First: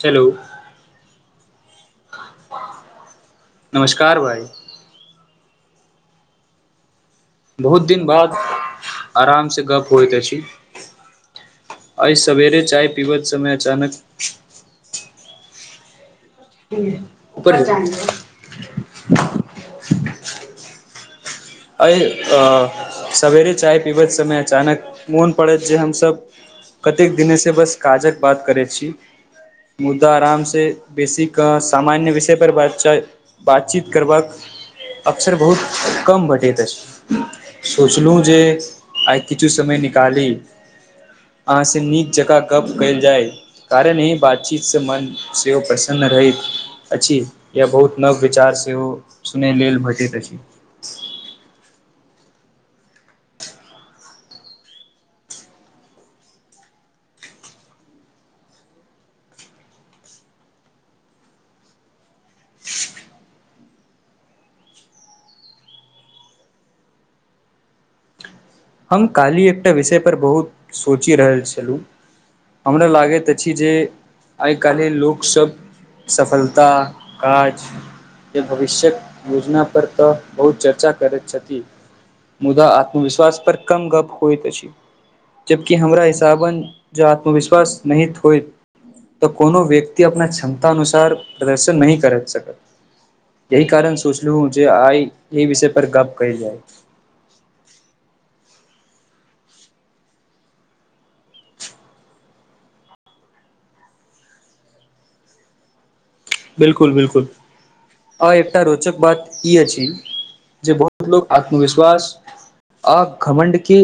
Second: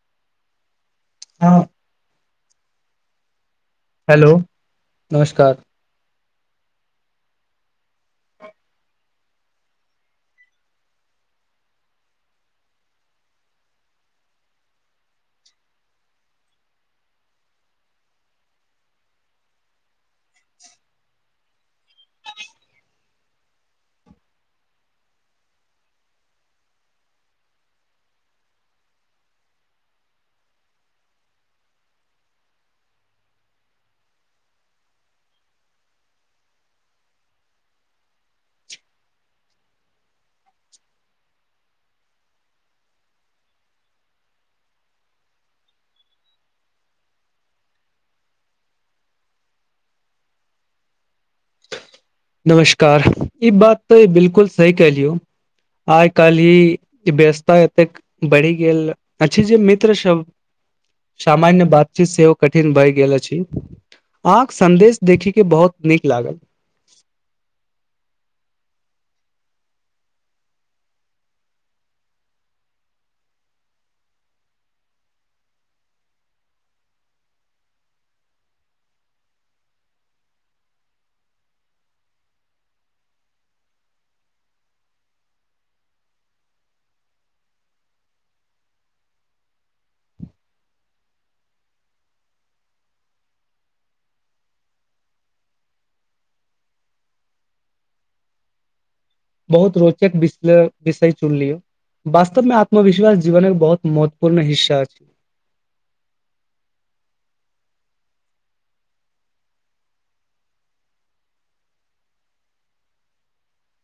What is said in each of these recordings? चलू हं नमस्कार हेलो भाइ नमस्कार बहुत दिन बाद आरामसँ गप्प होइत अछि एहि सवेरे चाय पीबैत समय अचानक उपर जाय छी एहि सवेरे चाय पीबैत समय अचानक मोन पड़त जे हमसभ कतेक दिनेसँ बस काजक बात करैत छी मुद्दा आराम से बेसीेक' सामान्य विषय पर ब बातचीत करबाक अक्सर बहुत कम भेट भेटैत अछि सोचलहुँ जे आइ किछु समय निकाली अहाँसँ नीक जकाँ गप कयल जाय कारण एहि बातचीतसँ मन सेहो प्रसन्न रहैत अछि या बहुत नव विचार सेहो सुनै लेल भेटैत अछि नमस्कार ई बात तऽ बिलकुल सही कलियौ आइ काल्हि ई व्यसता एतेक बढ़ि गेल अछि जे मित्रसभ सामान्य बातचीत सेहो कठिन भए गेल अछि अहाँके सन्देश देखिके बहुत नीक लागल हम काल्हि एकटा विषय पर बहुत सोचि रहल छलहुँ हमरा लागैत अछि जे आइ काल्हि लोकसभ सफलता काज या भविष्यक योजना पर तऽ बहुत चर्चा करैत छथि मुदा आत्मविश्वास पर कम गप होइत अछि जबकी हमरा हिसाबन जं आत्मविश्वास निहित होइत तऽ कोनो व्यक्ति अपना क्षमता अनुसार प्रदर्शन नहि कर सकत एहि कारण सोचलहुं जे आइ एहि विषय पर गप कयल जाय बहुत रोचक विष विषय चुनलियौ वास्तवमे आत्मविश्वास जीवनक बहुत महत्वपूर्ण हिस्सा अछि बिलकुल बिलकुल आ एकटा रोचक बात ई अछि जे बहुत लोक आत्मविश्वास आ घमण्डके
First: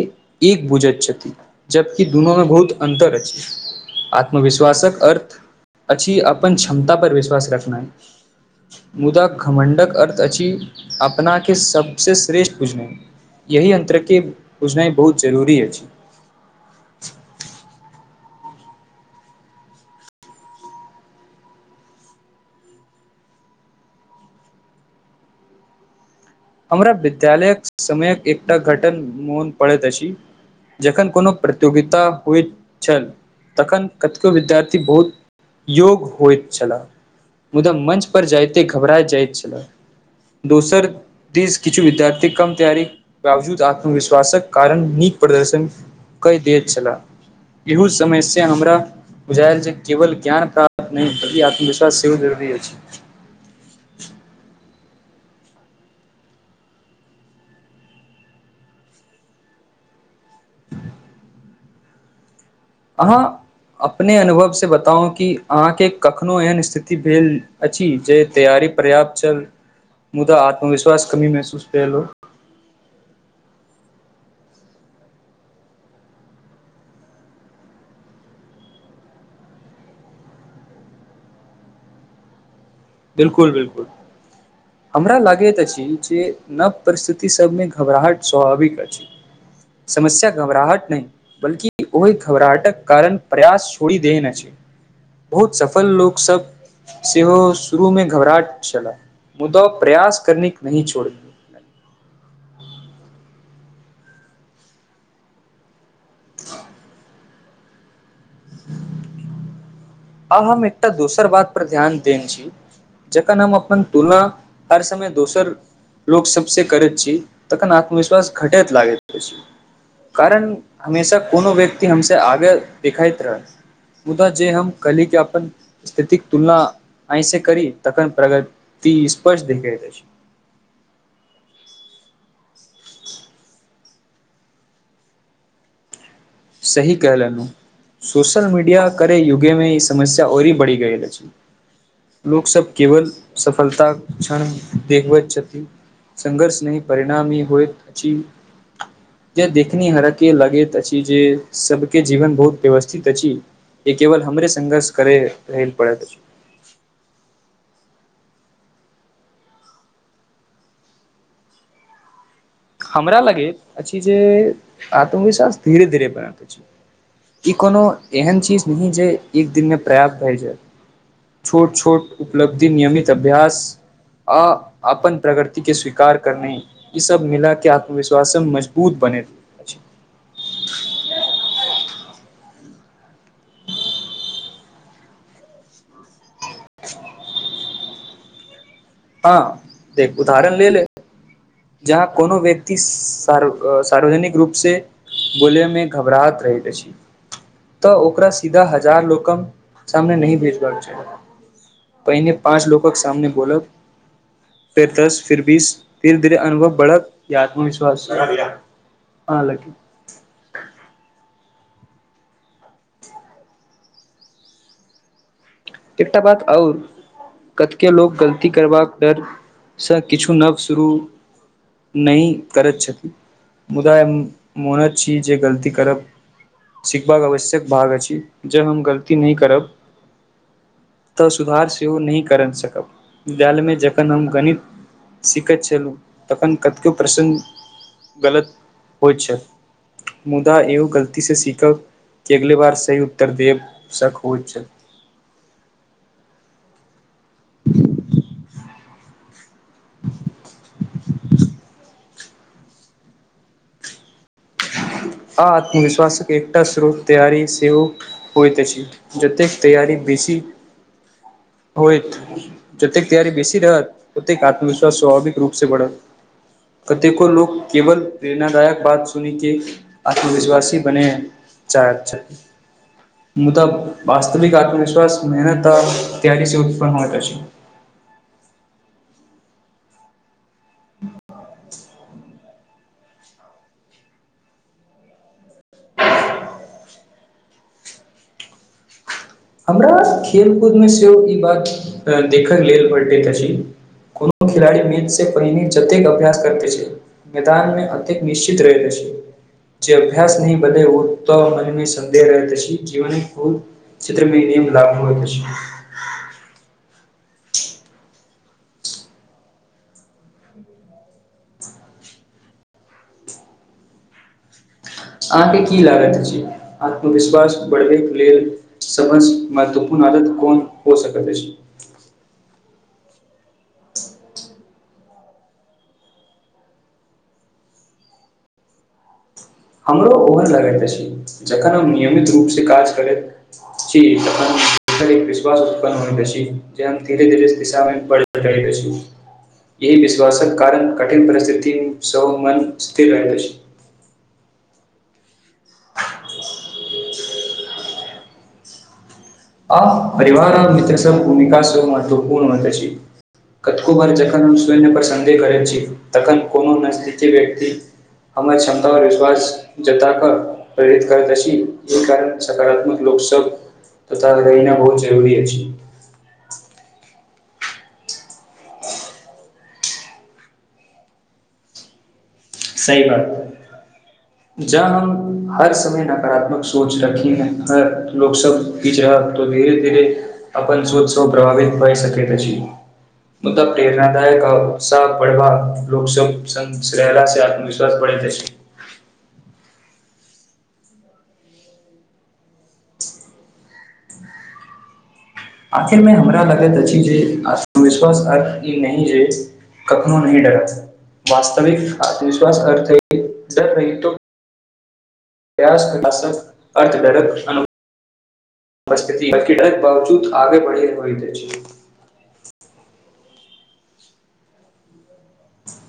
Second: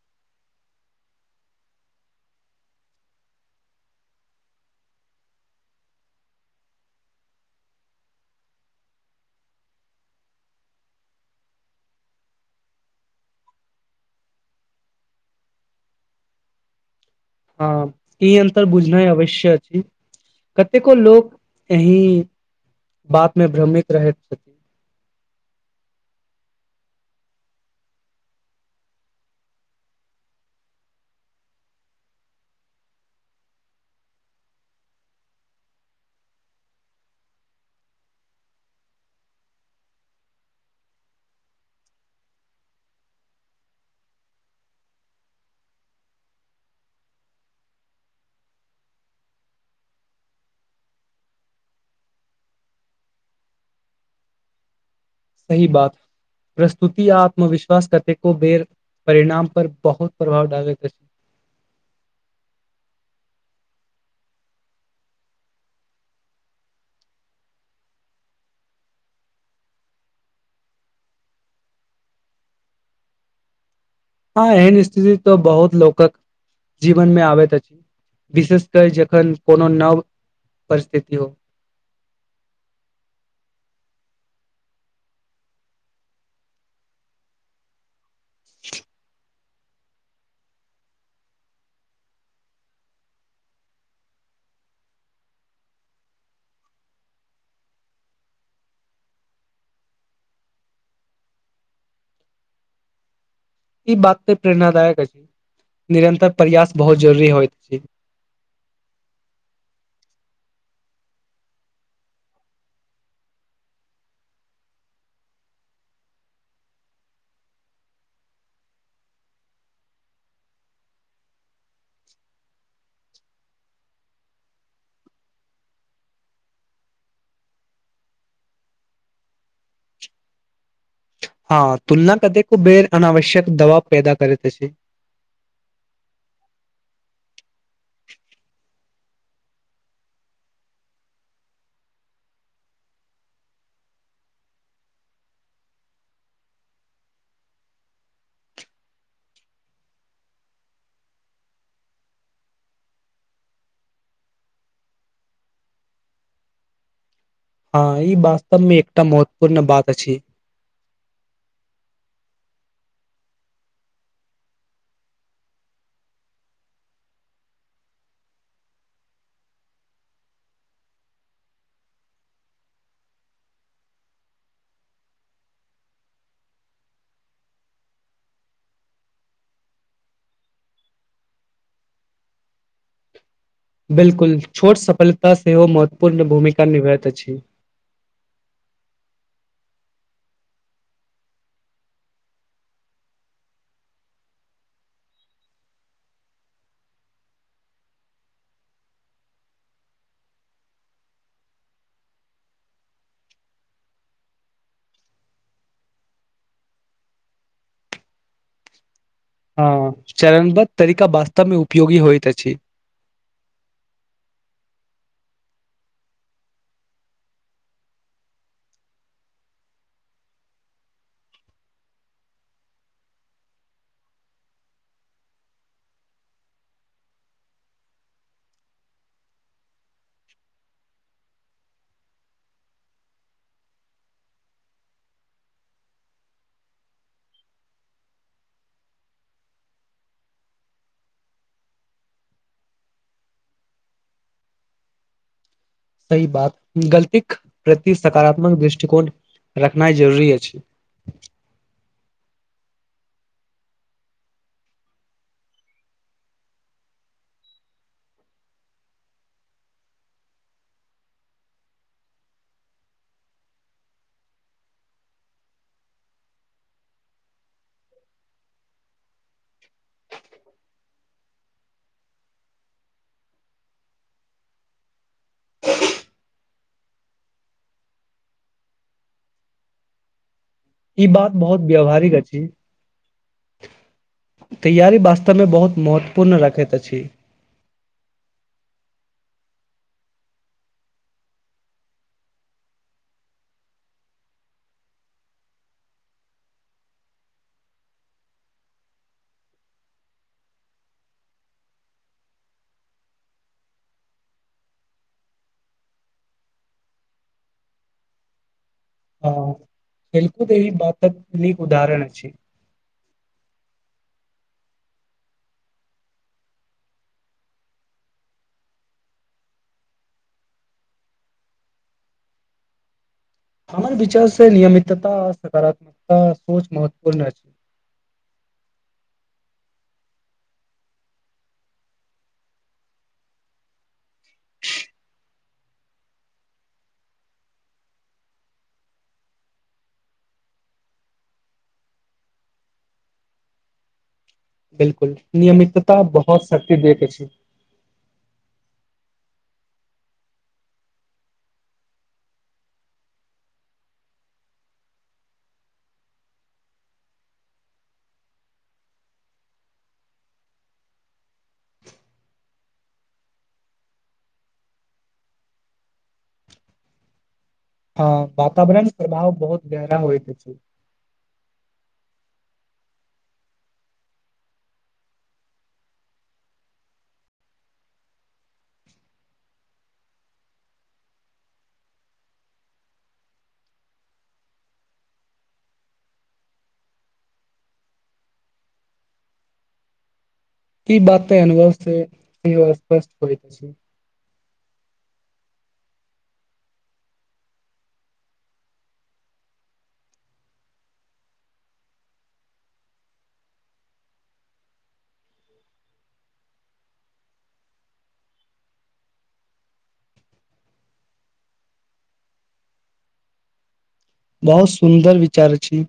एक बुझैत छथि जबकि दुनू मे बहुत अन्तर अछि आत्मविश्वासक अर्थ अछि अपन क्षमता पर विश दस घटनाय मुदा घमण्डक अर्थ अछि अपनाके सबसँ श्रेष्ठ बुझनाय यही अन्तरके बुझनाय बहुत जरूरी अछि हँ ई अन्तर बुझनाइ अवश्य अछि कतेको लोक एहि बातमे भ्रमित रहैत छथि हमरा विद्यालयक समयक एकटा घटन मोन पड़ैत अछि जखन कोनो प्रतियोगिता होयत छल तखन कतेको विद्यार्थी बहुत योग्य होयत छलाह मुदा मञ्च पर जाइते घबराय जाइत छलाह दोसर देिश किछु विद्यार्थी कम तैयारीक बावजूद आत्मविश्वासक कारण नीक प्रदर्शन कए दैत छलाह इहू समय से हमरा बुझायल जे केवल ज्ञान प्राप्त नहि ई आत्मविश्वास सेहो जरूरी अछि सही बात प्रस्तुति आ आत्मविश्वास कतेको बेर परिणाम पर बहुत प्रभाव डाबे क अहाँ अपने अनुभव से बताउ कि अहाँके कखनो एहन स्थिति भेल अछि जे तैयारी पर्याप्त छल मुदा आत्मविश्वास कमी महसूस भेल हो हँ एहन स्थिति तऽ बहुत लोकक जीवनमे आबैत अछि विशेष क' जखन कोनो नव परिस्थिति हो बिलकुल बिलकुल हमरा लागैत अछि जे नव परिस्थिति सबमे घबराहट स्वाभाविक अछि समस्या घबराहट नहि बल्कि ओहि घबराहटक कारण प्रयास छोड़ि देने अछि बहुत सफल लोकसभ सेहो शुरू मे घबराहट छला मुद्दा प्रयास करनेक नहि छोड़ ई बात ते प्रेरणादायक अछि निरन्तर प्रयास बहुत जरूरी होइत अछि आब हम एकटा दोसर बातपर ध्यान देन छी जखन हम अपन तुलना हर समय दोसर लोकसभसँ करैत छी तखन आत्मविश्वास घटैत लागैत अछि कारण हमेशा कोनो व्यक्ति हमसं आगे देखाइत रहत मुदा जे हम कली क अपन स्थितिक तुलना ऐसे करी तखन प्रगति स्पष्ट देखायत अछि हँ तुलना कतेको बेेर अनावश्यक दबाव पैदा करैत अछि सही कहलनु सोशल मीडिया करे युगेमे ई समस्या औरी बढ़ि गयल अछि लोक सब केवल सफलता क्षण देखबैत छथि संघर्ष नहि परिणाम ई होइत अछि जे देखनिहारकें लगैत अछि ई जे सबके जीवन बहुत व्यवस्थित अछि ए केवल हमरे संघर्ष करय रहय पड़त हँ ई वास्तव मे एकटा महत्वपूर्ण बात अछि हमरा लगैत अछि जे आत्मविश्वास धीरे धीरे बनत अछि ई कोनो एहन चीज नहि जे एक दिनमे पर्याप्त भए जायत छोट छोट उपलब्धि नियमित अभ्यास आ अपन प्रगतिके स्वीकार करनाय ईसभ मिला क' आत्मविश्वास मजबूत बनैत अछि बिलकुल छोट सफलता सेहो महत्वपूर्ण भूमिका निभइत अछि हँ देख उदाहरण ले ले जहाँ कोनो व्यक्ति सार्वजनिक रूप से बोलै मे घबराहत रहैत अछि तऽ ओकरा सीधा हजार लोकक सामने नहिह भेजबाक छै पहिने पाँच लोकके सामने बोलब फेर दस फिर बीस फिर फीर अनुभव बढत या आत्मविश्वास हँ लगी चरणबद्ध तरीका वास्तवमे उ उपयोगी होइत छी एकटा बात आओर कतके लोक गलती करबाक डरसँ किछु नव शुरू नहि करैत छथिन मुदा हम मोनैत छी जे गलती करब सिखबाक आवश्यक भाग अछि जे हम गलती नहि करब तऽ सुधार सेहो नहि कर' सकब विद्यालयमे जखन हम गणित सीखैत छलहुँ तखन कतेको प्रश्न गलत होइत छल मुदा एहो गलतीसँ सीखब कि अगले बार सही उत्तर देब सक होइत छल सही बात गलतीक प्रति सकारात्मक दृष्टिकोण रखनाइ जरूरी अछि आ आत्मविश्वासक एकटा स्रोत तैयारी सेहो होइत अछि जतेक तैयारी बेसी होयत जतेक तैयारी बेसी रहत ओतेक आत्मविश्वास स्वाभाविक रूप से बढ़त कतेको लोक केवल प्रेरणादायक बात सुनि के आत्मविश्वासी बने चाही छै मुदा वस्तविक आत्मविश्वास मेहनत आ तैयारी से उत्पन्न होइत अछि ई बात बहुत व्यावहारिक अछि तैयारी वास्तवमे बहुत महत्वपूर्ण रखैत अछि हमरा खेल कूदमे सेहो ई बात देख' लेल भेटैत अछि कोनो खेलाड़ी मैच से पहिने जतेक अभ्यास करतै छै मैदानमे ओतेक निश्चित रहैत अछि जे अभ्यास नहि बदै ओतऽ मन मे संदेह रहैत अछि जीवन ब चित्रमे ई लागू होइके छै हं खेलकूद ई बातक नीक उदाहरण छै अहाँके की लागत अछि आत्मविश्वास बढ़बैके लेल सभसं महत्वपूर्ण आदत कोन हो सकैत अछि हमर विचार से नियमितता सकारात्मकता सोच महत्वपूर्ण अछि हमरो ओहन लगैत अछि जखन हम नियमित रूप से काज करैत छी तखनर एक विश्वास उत्पन्न होइत अछि जे हम धीरे धीरे दिशामे ब रहैत अछि एहि विश्वासक कारण कठिन परिस्थिति सेहो मन स्थिर रहैत अछि बिलकुल नियमितता बहुत शक्ति दे के छै आ परिवार आ मित्र सब भूमिका सेहो महत्वपूर्ण होइत अछि कतको बार जखन हम स्वन्य पर सन्देह करैत छी तखन कोनो नज व्यक्ति हमर क्षमता पर विश्वास जता कऽ प्रेरित करैत अछि एहि कारण सकारात्मक लोक सब तथा रहिना बहुत जरूरी अछि हँ वातावरण प्रभाव बहुत गहरा होइत छै स [unintelligible] ही बात जह हम हर समय नकारात्मक सोच रखी है लोक सब बीच रह त धीरे धीरे अपन सोच सब प्रभावित भए सक मुदा प्रेरणादायक आ उत्साह बढ़वा लोक सब्र से आ विश्वास पड़ै अछि की बात ता एन ब से क स्पष् छी आखिर मे हमरा लगैत अछि जे आत्मविश्वास अर्थ ई नहिह जे कखनो नहि डरत वास्तविक आत्मविश्वास अर्थ डर रही त प्रायास कयलाह सँ अर्थडरक उपस्थिति बकीडरक बावजूद आगे बढ़ै होइत छै बहुत सुन्दर विचार छी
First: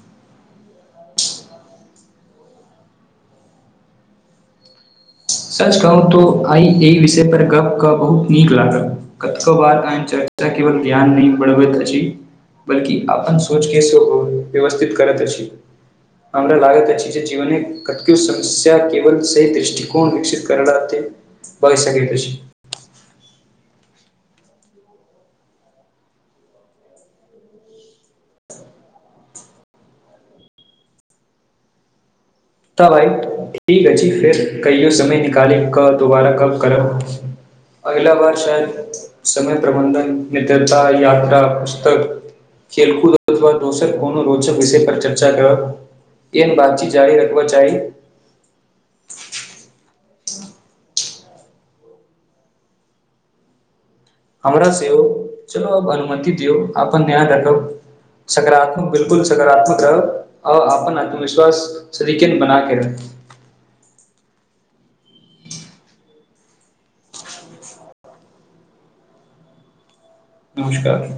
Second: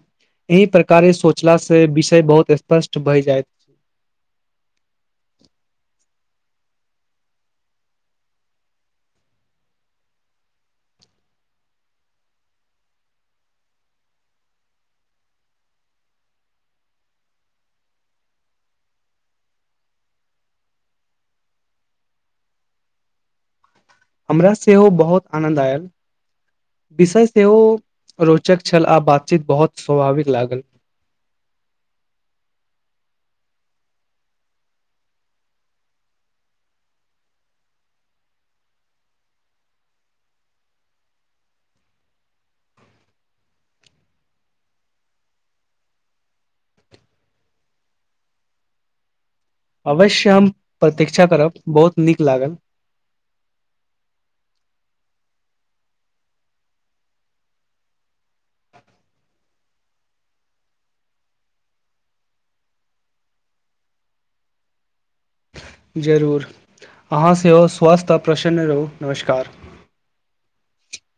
एहि प्रकारे सोचला से विषय बहुत स्पष्ट भय जाइत छै सच कहू तो आइ एहि विषय पर गप क बहुत नीक लागल कतो बारन चर्चा केवल ध्यान नहि बढ़बैत अछि बल्कि अपन सोच के सेहो व्यवस्थित करैत अछि हमरा लागैत अछि जे जीवन कतो समस्या केवल सही दृष्टि गुण विकसित करनाे बगै सक क छै हमरा सेहो बहुत आनन्द आयल विषय सेहो रोचक छल आ बातचीत बहुत स्वाभाविक लागल त भइ ठीक है जी फेर कहियो समय निकाली क दुोबारा कब करब अगिला बार शायद समय प्रबंधन मित्रता यात्रा पुस्तक खेलकूद अथ दोसर कोनो रोचक विषय पर चर्चा करब एन बातचीत जी र चाही अवश्य हम प्रतीक्षा करब बहुत नीक लागल हमरँ चलू अब अनुमति दियौ अपन ध्यान रखब सकारात्मक बिलकुल सकारात्मक रहब आ अपन आत्मविश्वास सदिकन बनााके रहब जरूर अहाँ सेहो स्वस्थ आ प्रसन्न रहू नमस्कार नमस्कार